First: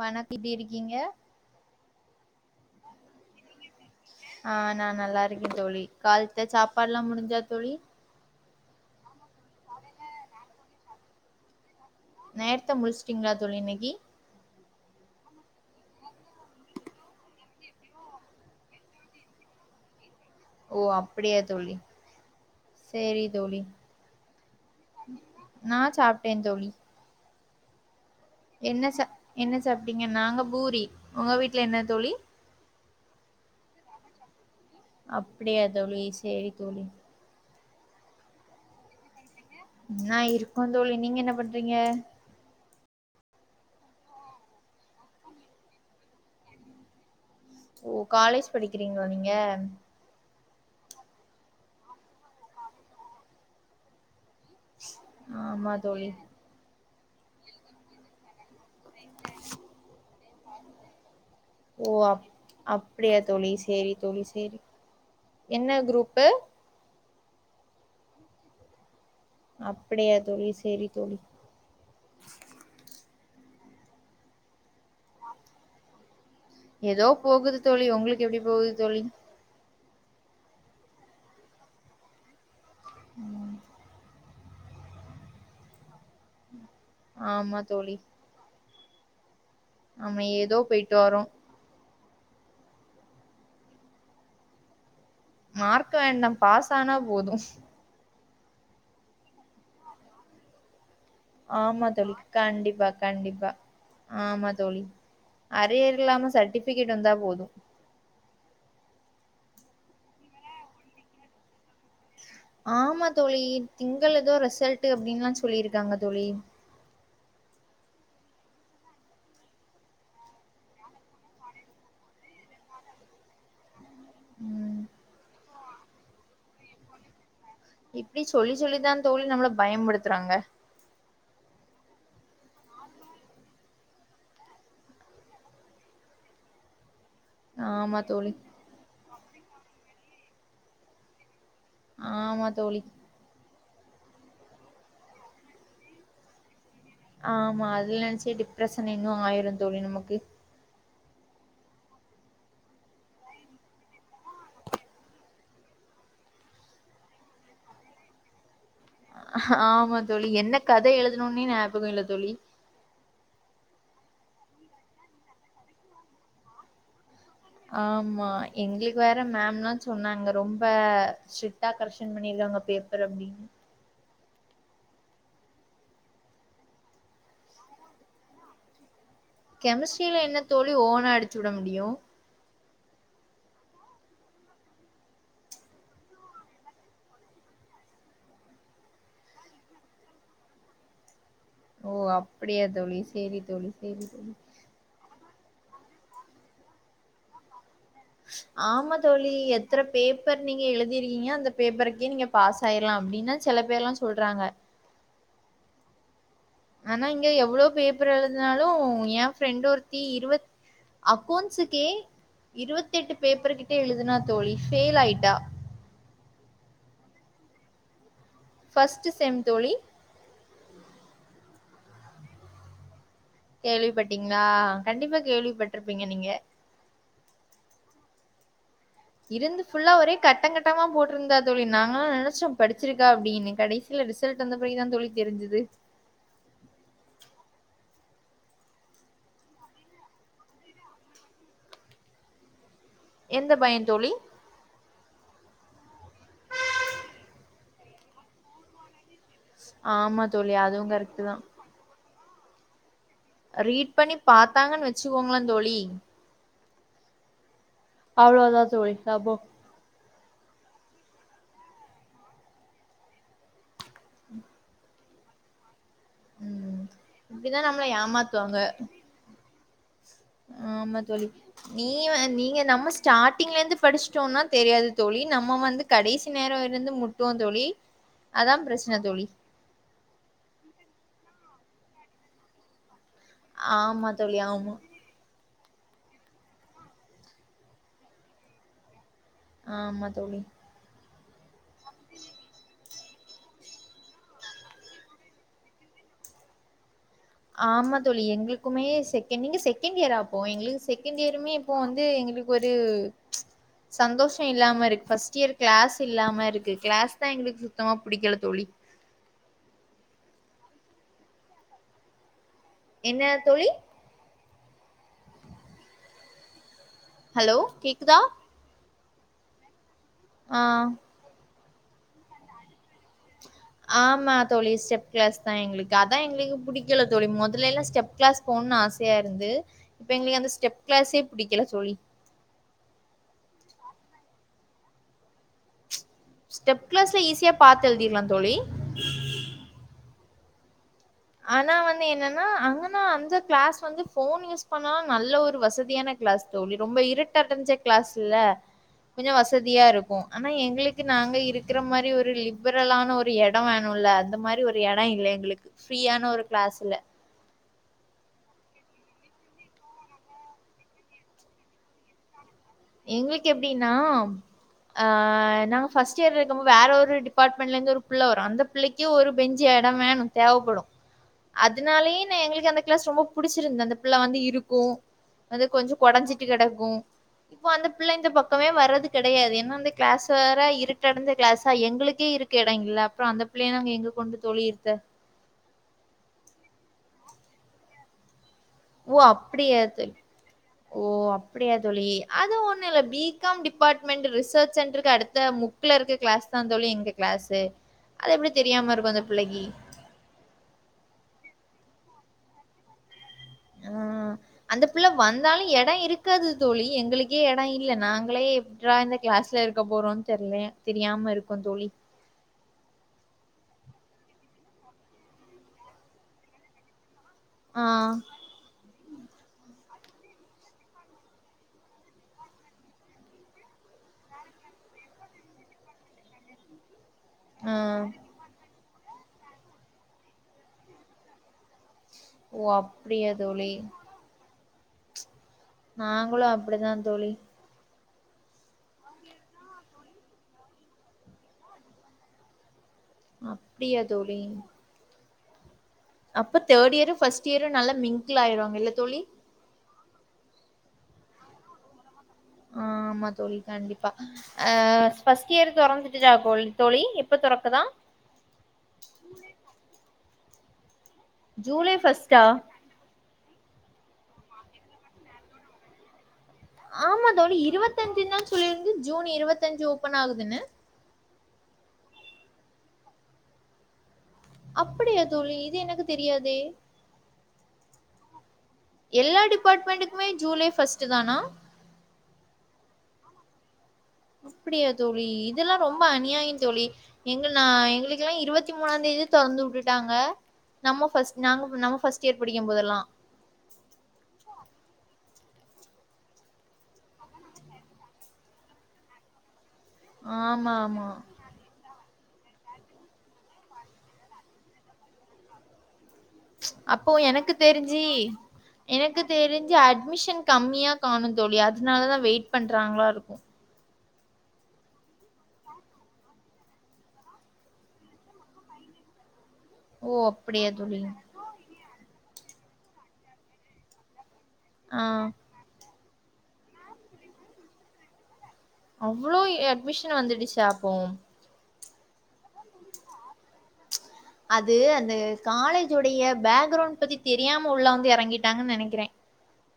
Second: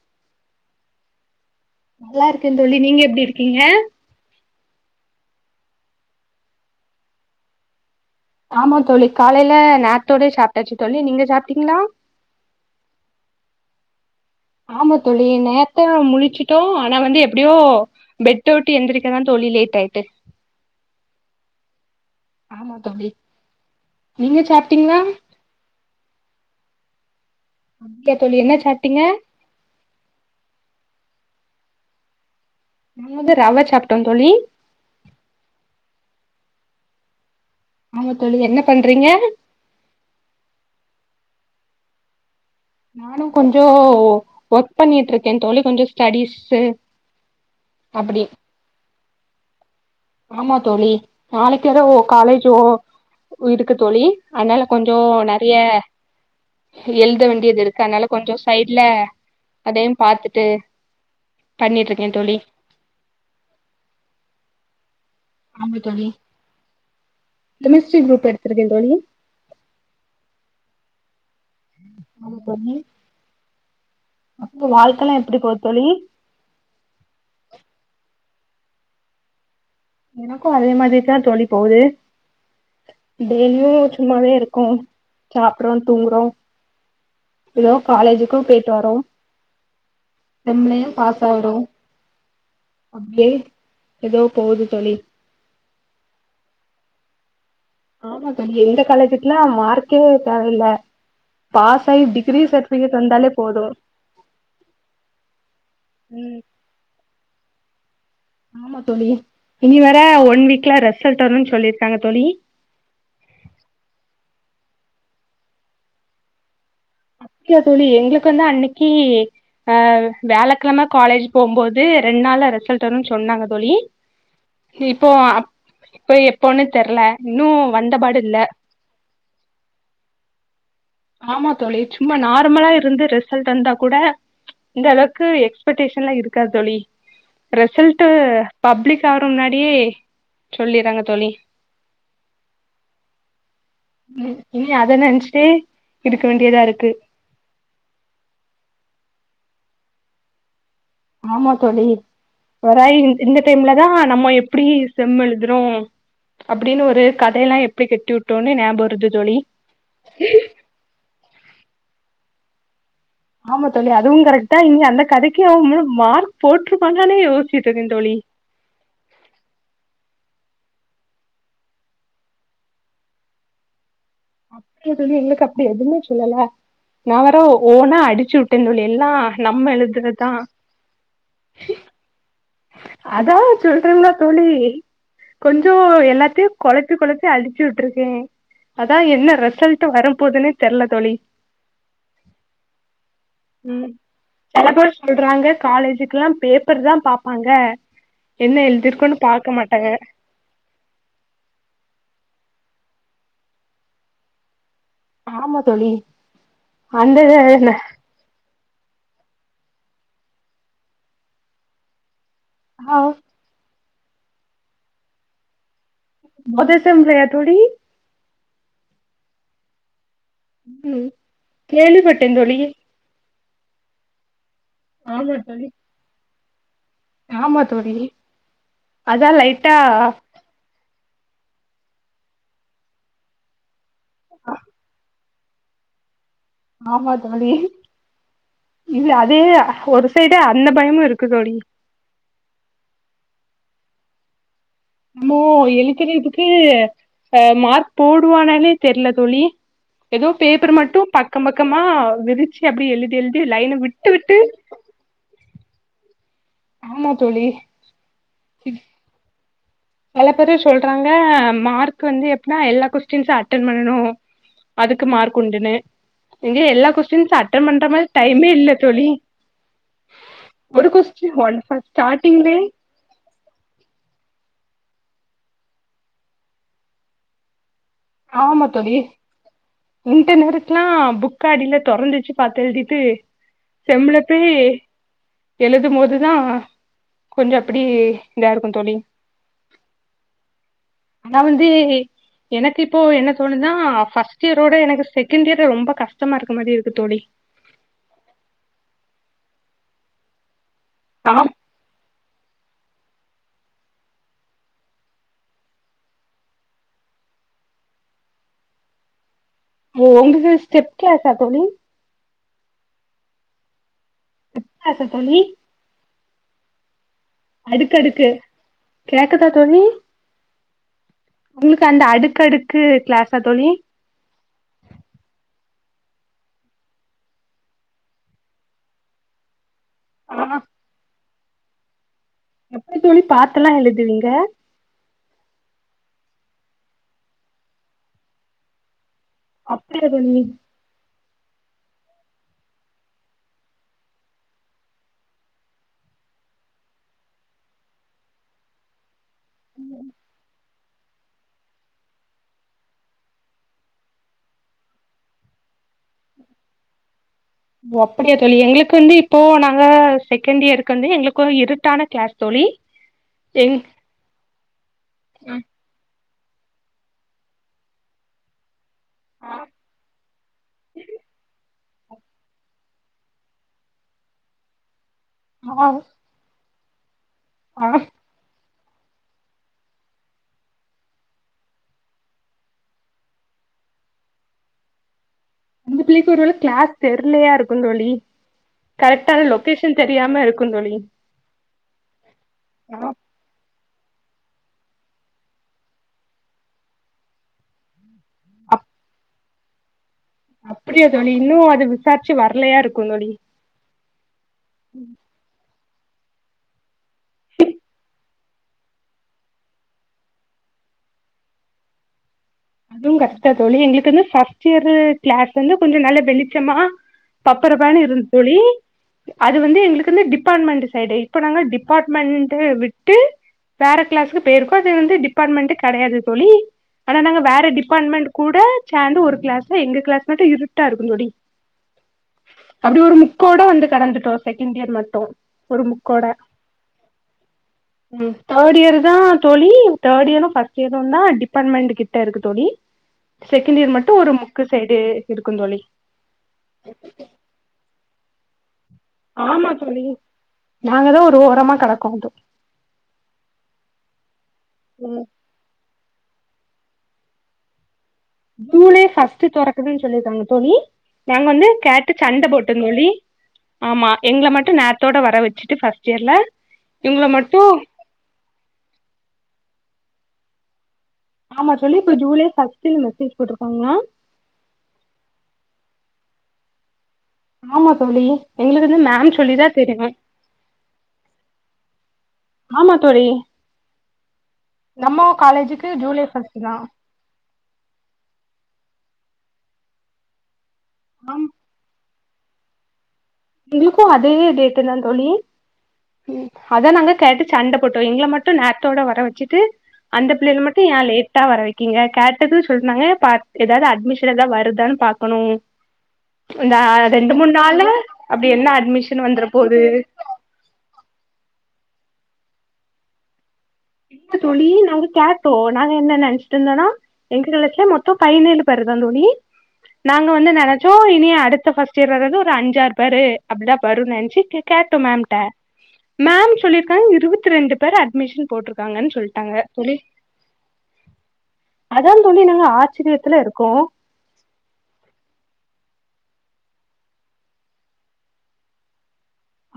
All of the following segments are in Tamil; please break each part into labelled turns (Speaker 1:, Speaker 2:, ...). Speaker 1: வணக் எப்டி இருக்கீங்க
Speaker 2: நல்லா இருக்கே தோழி நீங்க எப்டி இருக்கீங்க
Speaker 1: ஆ நா நல்லா இருக்கே தோழி கால்த்த சாப்பாடுல்லா முடிஞ்சா தோழி
Speaker 2: ஆமா தோழி காலைல நேரத்தோடே சாப்ட்டாச்சு தோழி நீங்க சாப்ட்டீங்ளா
Speaker 1: நேரத்தே முழுச்சுட்டீங்களா தோழி இன்னைக்கி
Speaker 2: ஆமா தோழி நேரத்தோ முழிச்சுட்டோ ஆனா வந்து எப்டியோ பெட்ட வுட்டு எந்திரிக்கதா தோழி லேட் ஆயிட்டு
Speaker 1: ஓ அப்டியா தோழி
Speaker 2: ஆமா தோழி
Speaker 1: சேரி தோழி
Speaker 2: நீங்க சாப்ட்டீங்களா
Speaker 1: நா சாப்ட்டே தோழி
Speaker 2: ஓகே தோழி
Speaker 1: என்ன
Speaker 2: சாப்ட்டீங்க
Speaker 1: சா என்ன சாப்ட்டீங்க நாங்க பூரி உங்க வீட்ல என்ன தோழி
Speaker 2: நாங் வந்து ரவா சாப்ட்டோ தோழி
Speaker 1: அப்பிடியா தோழி சேரி தோழி
Speaker 2: ஆமா தோழி என்ன பண்றீங்க
Speaker 1: நா இருக்கோ தோழி நீங்க என்ன பண்றீங்க
Speaker 2: நானு கொஞ்சோ ஒர்க் பண்ணிட்ருக்கே தோழி கொஞ்சோ ஸ்டடிஸ்ஸு
Speaker 1: ஓ
Speaker 2: அப்டி
Speaker 1: காலேஜ் படிக்கிறீங்களா நீங்க
Speaker 2: ஆமா தோழி நாளைக் எதோ காலேஜோ இருக்கு தோழி அத்னால கொஞ்சோ நெறைய
Speaker 1: ஆமா தோழி
Speaker 2: எழுத வேண்டியதுருக்கு அத்னால கொஞ்சோ சைடு்ல அதையு பாத்துட்டு பண்ணிட்டு
Speaker 1: ஓ
Speaker 2: இருக்கே
Speaker 1: அப்
Speaker 2: தோழி
Speaker 1: அப்பிடியா தோழி சேரி தோழி சேரி
Speaker 2: ஆமா
Speaker 1: என்ன
Speaker 2: தோழி
Speaker 1: குரூப்பு
Speaker 2: கேமிஸ்ட்ரி குரூப் எடுத்துருக்கே தோழி
Speaker 1: அப்பிடியா தோழி சேரி தோழி
Speaker 2: ஆமா தோழி உங்க வாழ்க்கல்லா எப்பிடி போத் தோழி
Speaker 1: எதோ போகுது தோழி உங்களுக் எப்டி போகுது தோழி
Speaker 2: எனக்கு அதே மாதிரி தா தோழி போகுது டெய்லியு சும்மாவே இருக்கோ சாப்ட்றோ தூங்குறோ
Speaker 1: ஆமா
Speaker 2: எதோ
Speaker 1: தோழி
Speaker 2: காலேஜுக்கு போய்ட்டு வரோ
Speaker 1: ஆமா ஏதோ
Speaker 2: செம்லயு
Speaker 1: போயிட்டு வரோ
Speaker 2: பாஸ் ஆகறோ அப்டே எதோ போகுது தோழி
Speaker 1: மார்க்கு வேண்டா பாஸ் ஆனா போது
Speaker 2: ஆமா தோழி இந்த காலேஜுக்லா மார்க்கே தேவ இல்ல
Speaker 1: ஆமா தோழி கண்டிப்பா
Speaker 2: வந்தாலே
Speaker 1: கண்டிப்பா
Speaker 2: போது
Speaker 1: ஆமா தோழி அரியர் இல்லாம
Speaker 2: ம்
Speaker 1: சட்டிஃபிகெட் வந்தா போது
Speaker 2: ஆமா தோழி இனி வேற ஒன் வீக்ல ரெசல்ட் வருன் சொல்லிருக்காங்க தோழி
Speaker 1: ஆமா தோழி திங்கள எதோ ரிசல்ட்டு அப்டின்லா சொல்லிருக்காங்க தோழி
Speaker 2: டியா தோழி எங்களுக் வந்து அன்னைக்கி அ வியாழக்கெழம காலேஜ் போம்போது ரெண் நாள்ல ரிசல்ட் வருன் சொன்னாங்க தோழி
Speaker 1: ம்
Speaker 2: இப்போ அப் இப்ப எப்போன்னே தெர்ல இன்னு
Speaker 1: இப்டி
Speaker 2: வந்தபாடுல்ல
Speaker 1: சொல்லி சொல்லிதா தோழி நம்மள பயம்புடுத்துறாங்க
Speaker 2: ஆமா தோழி சும்மா நார்மலா இருந்து ரிசல்ட் வந்தா கூட இந்தளவுக்கு எக்ஸ்படேஷன்லா இருக்காது தோழி
Speaker 1: ஆமா
Speaker 2: ரிசல்ட்டு
Speaker 1: தோழி
Speaker 2: பப்ளிக் ஆகற முன்னாடியே சொல்லீர்றாங்க தோழி
Speaker 1: ஆமா தோழி
Speaker 2: ம் இனி அத நெனச்ட்டே இருக்க வேண்டியதா இருக்கு
Speaker 1: ஆமா அது நெனச்சே டிப்ரெஸன் இன்னு ஆயிரு தோழி நமக்கு
Speaker 2: ஆமா தோழி ஒராய்வில் இந்த டைம்ல தா நம்ம எப்பிடி செம் எழுதுறோ அப்டின்னு ஒரு கதையெல்லா எப்டி கெட்டி விட்டோனு ஞாபொரது
Speaker 1: ஆமா தோழி என்ன கதை எழுதுணோன்னே ஞாபக இல்ல தோழி
Speaker 2: ஆமா தோழி அதுவு கரக்ட் தா இங்க அந்த கதைக்கு அவுங்க மார்க் போட்ருப்பாங்களான்னே யோசி
Speaker 1: ஆமா எங்ளுக் வேற மேம்லா சொன்னாங்க ரொம்ப ஸ்ட்ரிட்டா கரக்ஷன் பண்ணீர்க்காங்க பேப்பரு அப்டின்
Speaker 2: அப்டியா தோழி எங்களுக் அப்டி எதுமே சொல்லல நா வேற ஒ ஓனா அடிச்சு உட்டே தோழி எல்லா நம்ம
Speaker 1: கெமிஸ்ட்ரில
Speaker 2: எழுதுறதுதா
Speaker 1: என்ன தோழி ஓனா அடிச்சு விட முடியு
Speaker 2: அதா சொல்றன்ல்ல தோழி கொஞ்சோ எல்லாத்தையு கொழப்பி கொழப்பி அடிச்சு விட்டுருக்கேன் அதா என்ன ரிசல்ட் வரபோதுனே தெரில தோழி
Speaker 1: ஓ அப்படியா தோழி சேரி தோழி
Speaker 2: ம்
Speaker 1: சேரி தோழி
Speaker 2: சில பேர் சொல்றாங்க காலேஜக்கெல்லா பேப்பர்தா பாப்பாங்க என்ன
Speaker 1: ஆமா
Speaker 2: எழுதிருக்கோன்னு
Speaker 1: தோழி
Speaker 2: பாக்க
Speaker 1: எத்தர
Speaker 2: மாட்டாங்க
Speaker 1: பே ப்பர் நீங்க எழுதிருக்கீங்க அந்த பேப்பருக்கே நீங்க பாஸ் ஆயிரலா அப்டின்னா சில பேர் எல்லா சொல்றாங்க
Speaker 2: ஆமா தோழி
Speaker 1: ஆனா
Speaker 2: அந்த
Speaker 1: இங்க எவ்ளோ பே ப்பர் எழுதினாலு என் ஃப்ரெண்ட் ஒருத்தி இருவ அக்கௌன்ஸுக்கே
Speaker 2: ஆ
Speaker 1: இருவத்தெட்டு பேப்பர் கிட்ட எழுதனா தோழி ஃபெயில் ஆயிட்டா
Speaker 2: அதே செம்லயா தோழி
Speaker 1: ஃபர்ஸ்டு செம் தோழி
Speaker 2: ம் கேள்விப்பட்டன் தோழி
Speaker 1: கேள்விப்பட்டீங்ளா கண்டிப்பா
Speaker 2: ஆமா தோழி
Speaker 1: கேள்விப்பட்டிருப்பீங்க நீங்க
Speaker 2: ஆமா தோலி அதா லைட்டா
Speaker 1: பட்டமா போட்ருந்தா தோழி நாங்கல்லா நெனச்சோ படிச்சிருக்கா அப்டின்னு கடைசில ரிசல்ட் வந்தபிறகுதான் தோழி தெரிஞ்சுது
Speaker 2: ஆமா தோழி இல்ல அது ஒரு சைடு அந்த பயமு இருக்கு தோழி
Speaker 1: எந்த பயோந் தோழி
Speaker 2: அமோ எழுதினிக்கு அ மார்க் போடுவானாலே தெரில தோழி
Speaker 1: ஆமா
Speaker 2: எதோ
Speaker 1: தோழி
Speaker 2: பேப்பர்
Speaker 1: அதுவும்
Speaker 2: மட்டு
Speaker 1: கரெக்ட் தான்
Speaker 2: பக்கம் பக்கமா விரிச்சு அப்டி எழுதி எழுதி லைன
Speaker 1: ரீட்
Speaker 2: விட்டு
Speaker 1: பண்ணி
Speaker 2: விட்டு
Speaker 1: பாத்தாங்கன்னு வெச்சுகோங்கல தோழி
Speaker 2: ஆமா தோழி
Speaker 1: அவ்ளோதா தோழி சபோ
Speaker 2: பல பேரு சொல்றாங்க மார்க் வந்து எப்புனா எல்லா கொஸ்டின்ஸ்சு அட்டன் பண்ணு அது க்கு மார்க் உண்டுனு எங்க
Speaker 1: ம்
Speaker 2: எல்லா கொஸ்டின்ஸ் அட்ட
Speaker 1: இப்படிதான் நம்மளை
Speaker 2: பண்ற மாரி டைமே
Speaker 1: ஏமாத்துவாங்க
Speaker 2: இல்ல தோழி ஒரு
Speaker 1: ஆமா தோழி
Speaker 2: கொஸ்டின் ஒன்
Speaker 1: நீ
Speaker 2: ஃபஸ்ட் ஸ்டார்டிங்லே
Speaker 1: நீங்க நம்ம ஸ்டார்ட்டிங்லந்து படிஷ்ட்டோனா தெரியாது தோழி நம்ம வந்து கடைசி நேரோ வரைந்து முட்டுவோந் தோழி அதான்
Speaker 2: ஆமா தோழி
Speaker 1: பிரச்சனை
Speaker 2: இன்டனர்க்கெல்லா புக்க அடில தொறந்து வெச்சு பாத்து எழுதிட்டு
Speaker 1: ஆமா
Speaker 2: செம்லப்
Speaker 1: தோழி
Speaker 2: போய்
Speaker 1: ஆமா
Speaker 2: எழுதும்போதுதான் கொஞ்சோ அப்டி இதா இருக்கு தோழி
Speaker 1: ஆமா தோழி
Speaker 2: ஆனா வந்து எனக்கு இப்போ என்ன தோணுனா ஃபர்ஸ்ட் இயரோட செகண்ட் இயர் ரொம்ப கஷ்டமா இருக்கமாரி இருக்கு தோழி
Speaker 1: ஆமா தோழி எங்குளுக்குமே செக்கேண்டு நீங்க செக்கேண்டு இயர்ரா ஆப்போ எங்களுக்கு செகேண்டு
Speaker 2: ஆம்
Speaker 1: இயருமே இப்போ வந்து எங்குளுக்கு ஒரு சந்தோஷோ இல்லாம இருக்கு ஃபர்ஸ்ட் இயர் கிளாஸ் இல்லாம இருக்கு கிளாஸ்தா எங்களுக்கு சுத்தமா புடிக்கல தோழி
Speaker 2: ஓ உங்கக்கு ஸ்டேப் கிலாஸ்சா தோழி
Speaker 1: என்ன தோழி
Speaker 2: ஸ்டெப் கிளாஸ்சா தோழி
Speaker 1: ஹலோ
Speaker 2: அடுக்கு
Speaker 1: கேக்குதா
Speaker 2: அடுக்கு கேக்கதா தோழி
Speaker 1: ஆ
Speaker 2: உங்குளுக்கு அந்த அடுக்கு அடுக்கு கிளாஸ்சா தோழி
Speaker 1: ஆமா தோழி ஸ்டெப் கிளாஸ் தா எங்குளுக்கு அதா எங்குளுக்கு புடிக்கல தோழி மொதலேல்லா ஸ்டெப் கிளாஸ் போன்னு ஆசையாருந்து இப்ப
Speaker 2: ஆ
Speaker 1: எங்குளுக்கு அந்த ஸ்டெப் கிளாஸே புடிக்கல தோழி
Speaker 2: எப்பிடி தோழி பாத்துலா எழுதுவீங்க
Speaker 1: ஸ்டெப் கிளாஸ்ல ஈஸியா பாத்து எழுதிர்லா தோழி
Speaker 2: அப்டியா தோழி
Speaker 1: ஆனா வந்து என்னன்னா அங்கன்னா அந்த கிளாஸ் வந்து ஃபோன் யூஸ் பண்ணா நல்ல ஒரு வசதியான கிளாஸ் கிளாஸ் தோழி ரொம்ப இருட்டா தெர்ஞ்ச கிளாஸுல்ல கொஞ்சோ வசதியாருக்கு ஆனா எங்குளுக்கு நாங்க இருக்குற மாரி ஒரு லிப்பரல்லான ஒரு எடோ வேணுல்ல அந்த மாரி ஒரு எடோ இல்ல எங்குளுக்கு ஃப்ரீயான ஒரு கிளாஸுல்ல
Speaker 2: ஓ அப்பிடியா தோழி எங்குளுக்கு வந்து இப்போ நாங்க செகெண்டியருக்கு வந்து எங்குளுக்கு வந்து இருட்டான கிளாஸ் தோழி
Speaker 1: எங்குளுக்கு
Speaker 2: எங்
Speaker 1: எப்டின்னா ஆ நாங்க ஃபஸ்ட்டியர் இருக்கும் போது வேற ஒரு டிபார்ட்மெண்ட்லருந்து ஒரு புள்ள வரு அந்த புள்ளைக்கி ஒரு பெஞ்சி எடோ வேணு தேவப்படு அந் அதனாலே னே எங்குளுக்கு அந்த கிளாஸ் ரொம்ப புடிச்சிருந்துது அந்த புள்ள வந்து இருக்கு வந்து
Speaker 2: ஆ ஆ
Speaker 1: கொஞ்சோ கொறஞ்சிட் ட்டு கடக்கு இப்போ அந்த
Speaker 2: ஆ
Speaker 1: புள்ள இந்த பக் பக்கமே வர்றது கெடையாது ஏன்னா அந்த கிளாஸ் வேர இருட்டடைந்த கிளாஸா எங்களுக்கே இருக்க எடோ இல்ல அப்புறோ அந்த புள்ளைய நாங்க எங்க கொண்டு தோழி இருத்த
Speaker 2: அந்த பிள்ளைக்கு ஒருவேல கிளாஸ் தெரிலையா இருக்குன் தோழி
Speaker 1: ஓ
Speaker 2: கரெக்டான
Speaker 1: அப்டியா
Speaker 2: லொகேஷன்
Speaker 1: தோழி
Speaker 2: தெரியாம இருக்கு தோழி
Speaker 1: ஓ அப்டியா தோழி அது ஒண்ணு இல்ல
Speaker 2: அ
Speaker 1: B com department research சென்டருக்கு அடுத்த முக்ல இருக்கற கிளாஸ் தா தோழி எங்க கிளாஸு அது எப்பிடி தெரியாம இருக்கு அந்த புள்ளைக்கி
Speaker 2: அப்பிடியா தோழி இன்னு அது விசாரிச்சு வரலையா இருக்கு தோழி
Speaker 1: அ அந்த புள்ளை வந்தாலு எடோ இருக்காது தோழி எங்களுக் கே எடோ இல்ல நாங்களே எப்ட்றா இந்த கிளாஸ்ல இருக்க போறோ தெர்ல தெரியாம இருக்கோ தோழி
Speaker 2: அதுவு கரெக்ட் தா தோழி எங்களுக்கு வந்து ஃபஸ்ட்டியரு கிளாஸ் கொஞ்சோ கொஞ்சோ நல்ல வெளிச்சமா
Speaker 1: ஆ
Speaker 2: பப்பறபானு இருந்து தோழி அது வந்து எங்களுக்கு வந்து டிபார்ட்மெண்ட் சைடு இப்ப நாங்க டிபார்ட்மெண்ட விட்டு வேற கிளாஸ்க்கு போயிருக்கோ அது வந்து டிபார்ட்மெண்ட் கெடையாது தோழி ஆனா நாங்க
Speaker 1: ஆ
Speaker 2: டிபார்ட்மென்ட் கூட சேந்து ஒரு கிளாஸ்ல எங்க கிளாஸ் மட்டு இருட்டா இருக்கு‌ தோழி
Speaker 1: ஓ
Speaker 2: அப்பிடி ஒரு
Speaker 1: அப்டியா
Speaker 2: முக்கோட
Speaker 1: தோழி
Speaker 2: வந்து கடந்துட்டோ செகண்ட்டியர் மட்டு ஒரு
Speaker 1: நாங்களு அப்படிதா தோழி
Speaker 2: உங்களுக்கு தேர்ட் இயர் தா தோழி தேர்ட் இயரு ஃபர்ஸ்ட் இயரு தா டிபார்ட்மெண்ட் கிட்ட இருக்கு தோழி செகண்ட்டியர்
Speaker 1: அப்டியா
Speaker 2: மட்டு ஒரு
Speaker 1: தோழி
Speaker 2: முக்கு சைடு இருக்கும் தோழி
Speaker 1: அப்ப தேர்ட்டியரு ஃபர்ஸ்ட்டியரும் நல்ல மிங்கிள்லாயிருவாங்க இல்ல தோழி
Speaker 2: ஆமா தோழி நாங்கதா ஒரு ஓரமா கடக்கோந்து
Speaker 1: ஆ ஆமா தோழி கண்டிப்பா ஆ கியரு ‌தொறந்துட்டுதா தோழி எப்ப தொறக்குதா
Speaker 2: ஜூலை ஃபர்ஸ்ட்டு தொறக்குதுன்னு சொல்லியிருக்காங்க தோழி நாங்க வந்து
Speaker 1: ஜூலை
Speaker 2: கேட்டு
Speaker 1: ஃபர்ஸ்ட்டா
Speaker 2: சண்ட போட்டோ தோழி ஆமா எங்கள மட்டு நேரத்தோட வர வச்சுட்டு ஃபர்ஸ்ட்டியர்ல இவங்கள மட்டு
Speaker 1: தஞ்சுனா சொல்லிருந்து ஜூன் இருபத்தஞ்சு ஓப்பனாகுதுன்னு
Speaker 2: ஆமா தோழி இப்ப ஜூலை ஃபர்ஸ்ட்ல மெசேஜ் போட்டுருக்காங்ளா
Speaker 1: அப்பிடியா தோழி இது எனக்கு தெரியாதே
Speaker 2: ஆமா தோழி எங்களுக்கு வந்து மேம்
Speaker 1: எல்லா
Speaker 2: சொல்லிதா தெரியுமே
Speaker 1: டிபார்ட்மெண்ட்டுக்குமே ஜூலை ஃபஸ்ட்டு தானா
Speaker 2: ஆமா தோழி
Speaker 1: அப்டியா தோழி
Speaker 2: நம்ம
Speaker 1: இதெல்லா
Speaker 2: காலேஜுக்கு
Speaker 1: ரொம்ப
Speaker 2: ஜூலை
Speaker 1: அநியாயோ
Speaker 2: ஃபர்ஸ்ட் தா
Speaker 1: தோழி எங்கள்னா எங்ளுக்கெல்லா இருபத்தி மூணாந்தேதியே தொறந்து வுட்டுட்டாங்க நம்ம ஃபஸ்ட்
Speaker 2: ஆமா
Speaker 1: நாங்க நம்ம ஃபஸ் ஸ்ட் இயர் படிக்கும் போதெல்லா
Speaker 2: எங்ளுக்கு அதே டேட்டுதா தோழி ம் அதா நாங்க கேட்டு சண்ட போட்டோ எங்கள மட்டு நேரத்தோட வர வச்சுட்டு அந்த பிள்ளைல
Speaker 1: ஆமா
Speaker 2: மட்டு ஏன்
Speaker 1: ஆமா
Speaker 2: லே ட்டா வர வைக்கீங்க கேட்டதுன் சொன்னாங்க பா எதாது அட்மிஷன்தா வருதான் பாக்கணு ந்த
Speaker 1: அப்போ
Speaker 2: ரெண்டு
Speaker 1: எனக்கு
Speaker 2: மூண் நாள்ல
Speaker 1: தெரிஞ்சு
Speaker 2: அப்டி என்ன அட்மிஷன் வந்துர போது
Speaker 1: மிஷன் கம்மியா காணு தோழி அதனாலதா வெயிட் பண்றாங்களா இருக்கு
Speaker 2: [unintelligible] தோழி நாங்க கேட்டோ நாங்க என்ன நெனைச்சுட்டுந்தனா எங்களுக்கு மொத்தோ பதினேழு பேருதா தோழி
Speaker 1: ஓ
Speaker 2: நாங்க வந்து
Speaker 1: அப்படியா
Speaker 2: நெனச்சோ
Speaker 1: தோழி
Speaker 2: இனி அடுத்த ஃபஸ் ஸ்ட்டு இயர் வர்றது ஒரு அஞ்சாறு பேரு அப்டிதா வரு நென்ச்சு கேட்டோ
Speaker 1: ஆ
Speaker 2: மேம்ட்ட மேம் சொல்லிருக்காங் இருவத்தி ரெண்டு பேர அட்மிஷன் போட்ரு
Speaker 1: அவ்ளோ எ அட்மிஷன் வந்துடுச்சா அப்போ
Speaker 2: அதா தோழி நாங்க ஆச்சரியத்துல இருக்கோ
Speaker 1: அது அந்த காலேஜ் உடைய பேக்ரவுண்ட் பத்தி தெரியாம உள்ள வந்து எறங்கிட்டாங்கன் நெனைக்கிறே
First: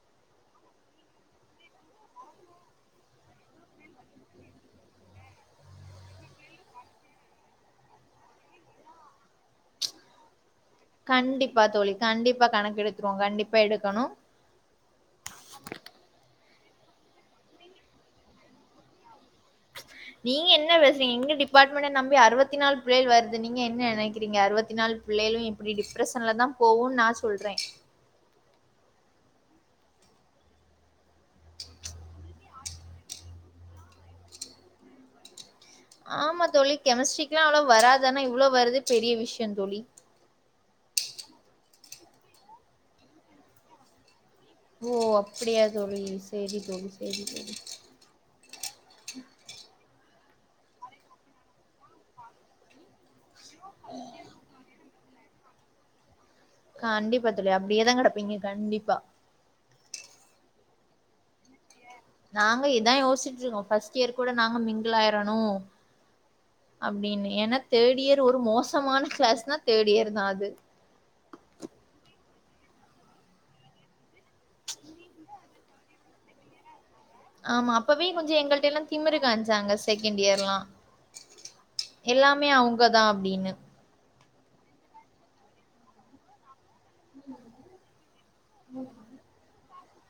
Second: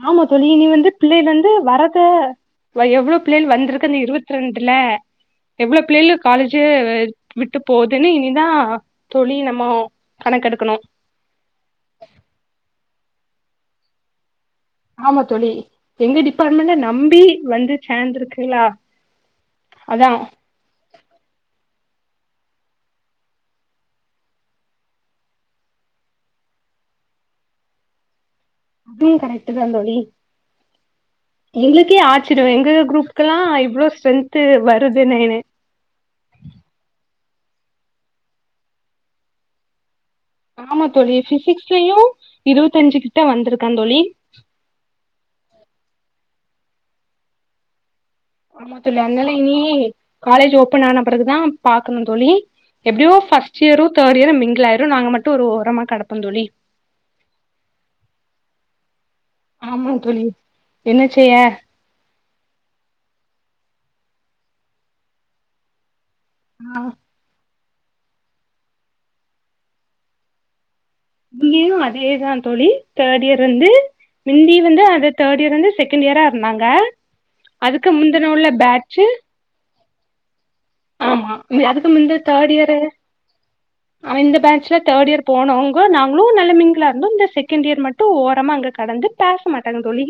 Speaker 2: ஆமா தோழி நீ வந்து பிள்ளைலந்து வரத [unintelligible] எவ்ளோ பிள்ளைள் வந்திருக்கு இருவத் ரெண்டுல எவ்ளோ பிள்ளைளு காலேஜு விட்டு போதுன்னு இனிதா தோழி நம்ம கணக்கெடுக்கணு
Speaker 1: கண்டிப்பா தோழி கண்டிப்பா கணக்கெடுத்துருவோ கண்டிப்பா எடுக்கணு
Speaker 2: ஆமா தோழி எங்க டிபார்ட்மெண்ட்ட நம்பி வந்து சேந்துருக்குகளா அதா
Speaker 1: நீங்க என்ன பேசுறீங் எங்க டிபார்ட்மெண்ட்ட நம்பி அறுவத்தி நால் பிள்ளைள் வருது நீங்க என்ன நெனக்றீங்க அறுவத்தி நாலு புள்ளைளு இப்டி டிப்ரெஷ்ஷன்ல தா போவு நா சொல்றே
Speaker 2: அதுவு கரெக்ட்டு தா தோழி எங்ளுக்கே ஆச்சிர்யோ எங்க குரூப்கெல்லா இவ்ளோ ஸ்ட்ரென்த்து வருதுனேனு
Speaker 1: ஆமா தோழி கெமிஸ்ட்ரிக்கு அவ்ளோ வராதானா இவ்ளோ வரதே பெரிய விஷயோ தோழி
Speaker 2: ஆமா தொழி பிசிக்ஸ்லுயு இருவத்தஞ்சு கிட்ட வந்துருக்கா தோழி
Speaker 1: ஓ அப்டியா தோழி சரி தோழி சரி தோழி
Speaker 2: ஆமா தோழிஅதனால இனி காலேஜ் ஓபன் ஆன பிறகுதா பாக்கணு தோழி எப்டியோ first year third year mingle ஆயுரு நாங்க மட்டு ஒரு ஓரமா கெடப்ப தோழி
Speaker 1: கண்டிப்பா தோழி அப்டியே தா கெடப்பீங்க கண்டிப்பா
Speaker 2: ஆமா தோழி என்ன செய்ய
Speaker 1: நாங்க இதா யோசுச்ட்டுருக்கோ ஃபஸ்ட் இயர் கூட நாங்க மிங்கிள் ஆயிரணு
Speaker 2: ஆ
Speaker 1: அப்டின்னு ஏன்னா தேர்டு இயர் ஒரு மோசமான கிளாஸ்னா தேர்டு இயர் தா அது
Speaker 2: இங்கயு அதேதா தோழி தேடு இயர் வந்து மிந்தி வந்து அத தேடு இயர் வந்து செக் கண்ட் இயரா இருந்தாங்க
Speaker 1: ஆமா
Speaker 2: அதுக்கு
Speaker 1: அப்பவே
Speaker 2: முந்தின
Speaker 1: கொஞ்சோ
Speaker 2: உள்ள
Speaker 1: எங்கள்ட்டலா
Speaker 2: பேட்சு
Speaker 1: திமிரு காம்ச்சாங்க செகண்ட் இயர்லா
Speaker 2: ஆமா அதுக்கு முந்து
Speaker 1: எல்லாமே
Speaker 2: தேடு இயரு
Speaker 1: அவங்கதா அப்டின்னு
Speaker 2: அவ இந்த பேட்ச்ல தேடு இயர் போனவங்க நாங்ளு நல்ல மிங் கிளா இருந்தோ இந்த செகண்ட் இயர் மட்டு ஓரமா அங்க கெடந்து பாக்க மாட்டாங்க தோழி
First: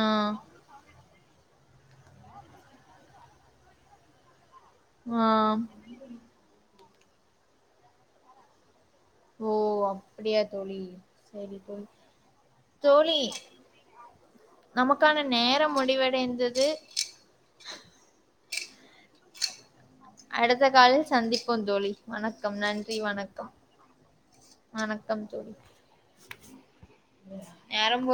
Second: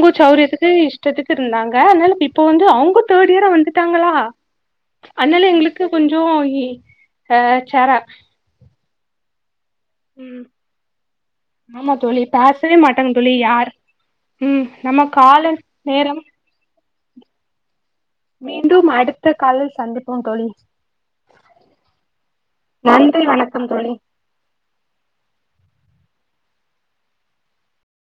Speaker 1: ஆ
Speaker 2: சௌரியத்துக்கு இஷ்டத்துக்கு இருந்தாங்க அதனால இப்ப வந்து அவ்ங்க தேடு இயரா வந்துட்டாங்ளா
Speaker 1: ஆ
Speaker 2: அதனால எங்ளுக்கு கொஞ்சோ இ ஆ சேரா
Speaker 1: ஓ அப்டியா
Speaker 2: ம்
Speaker 1: தோழி செரி தோழி.
Speaker 2: ஆமா பேசவே மாட்டாங்க
Speaker 1: தோழி
Speaker 2: யார் ம் நம்ம
Speaker 1: நமக்கான
Speaker 2: கால
Speaker 1: நேரம் முடிவடைந்தது.
Speaker 2: மீண்டும் அடுத் த காலில் சந்தி
Speaker 1: அடுத்த காலில் சந்திப்போ தோழி வணக்கம் நன்றி வணக்கம். வணக்கம் தோழி நேரம் போ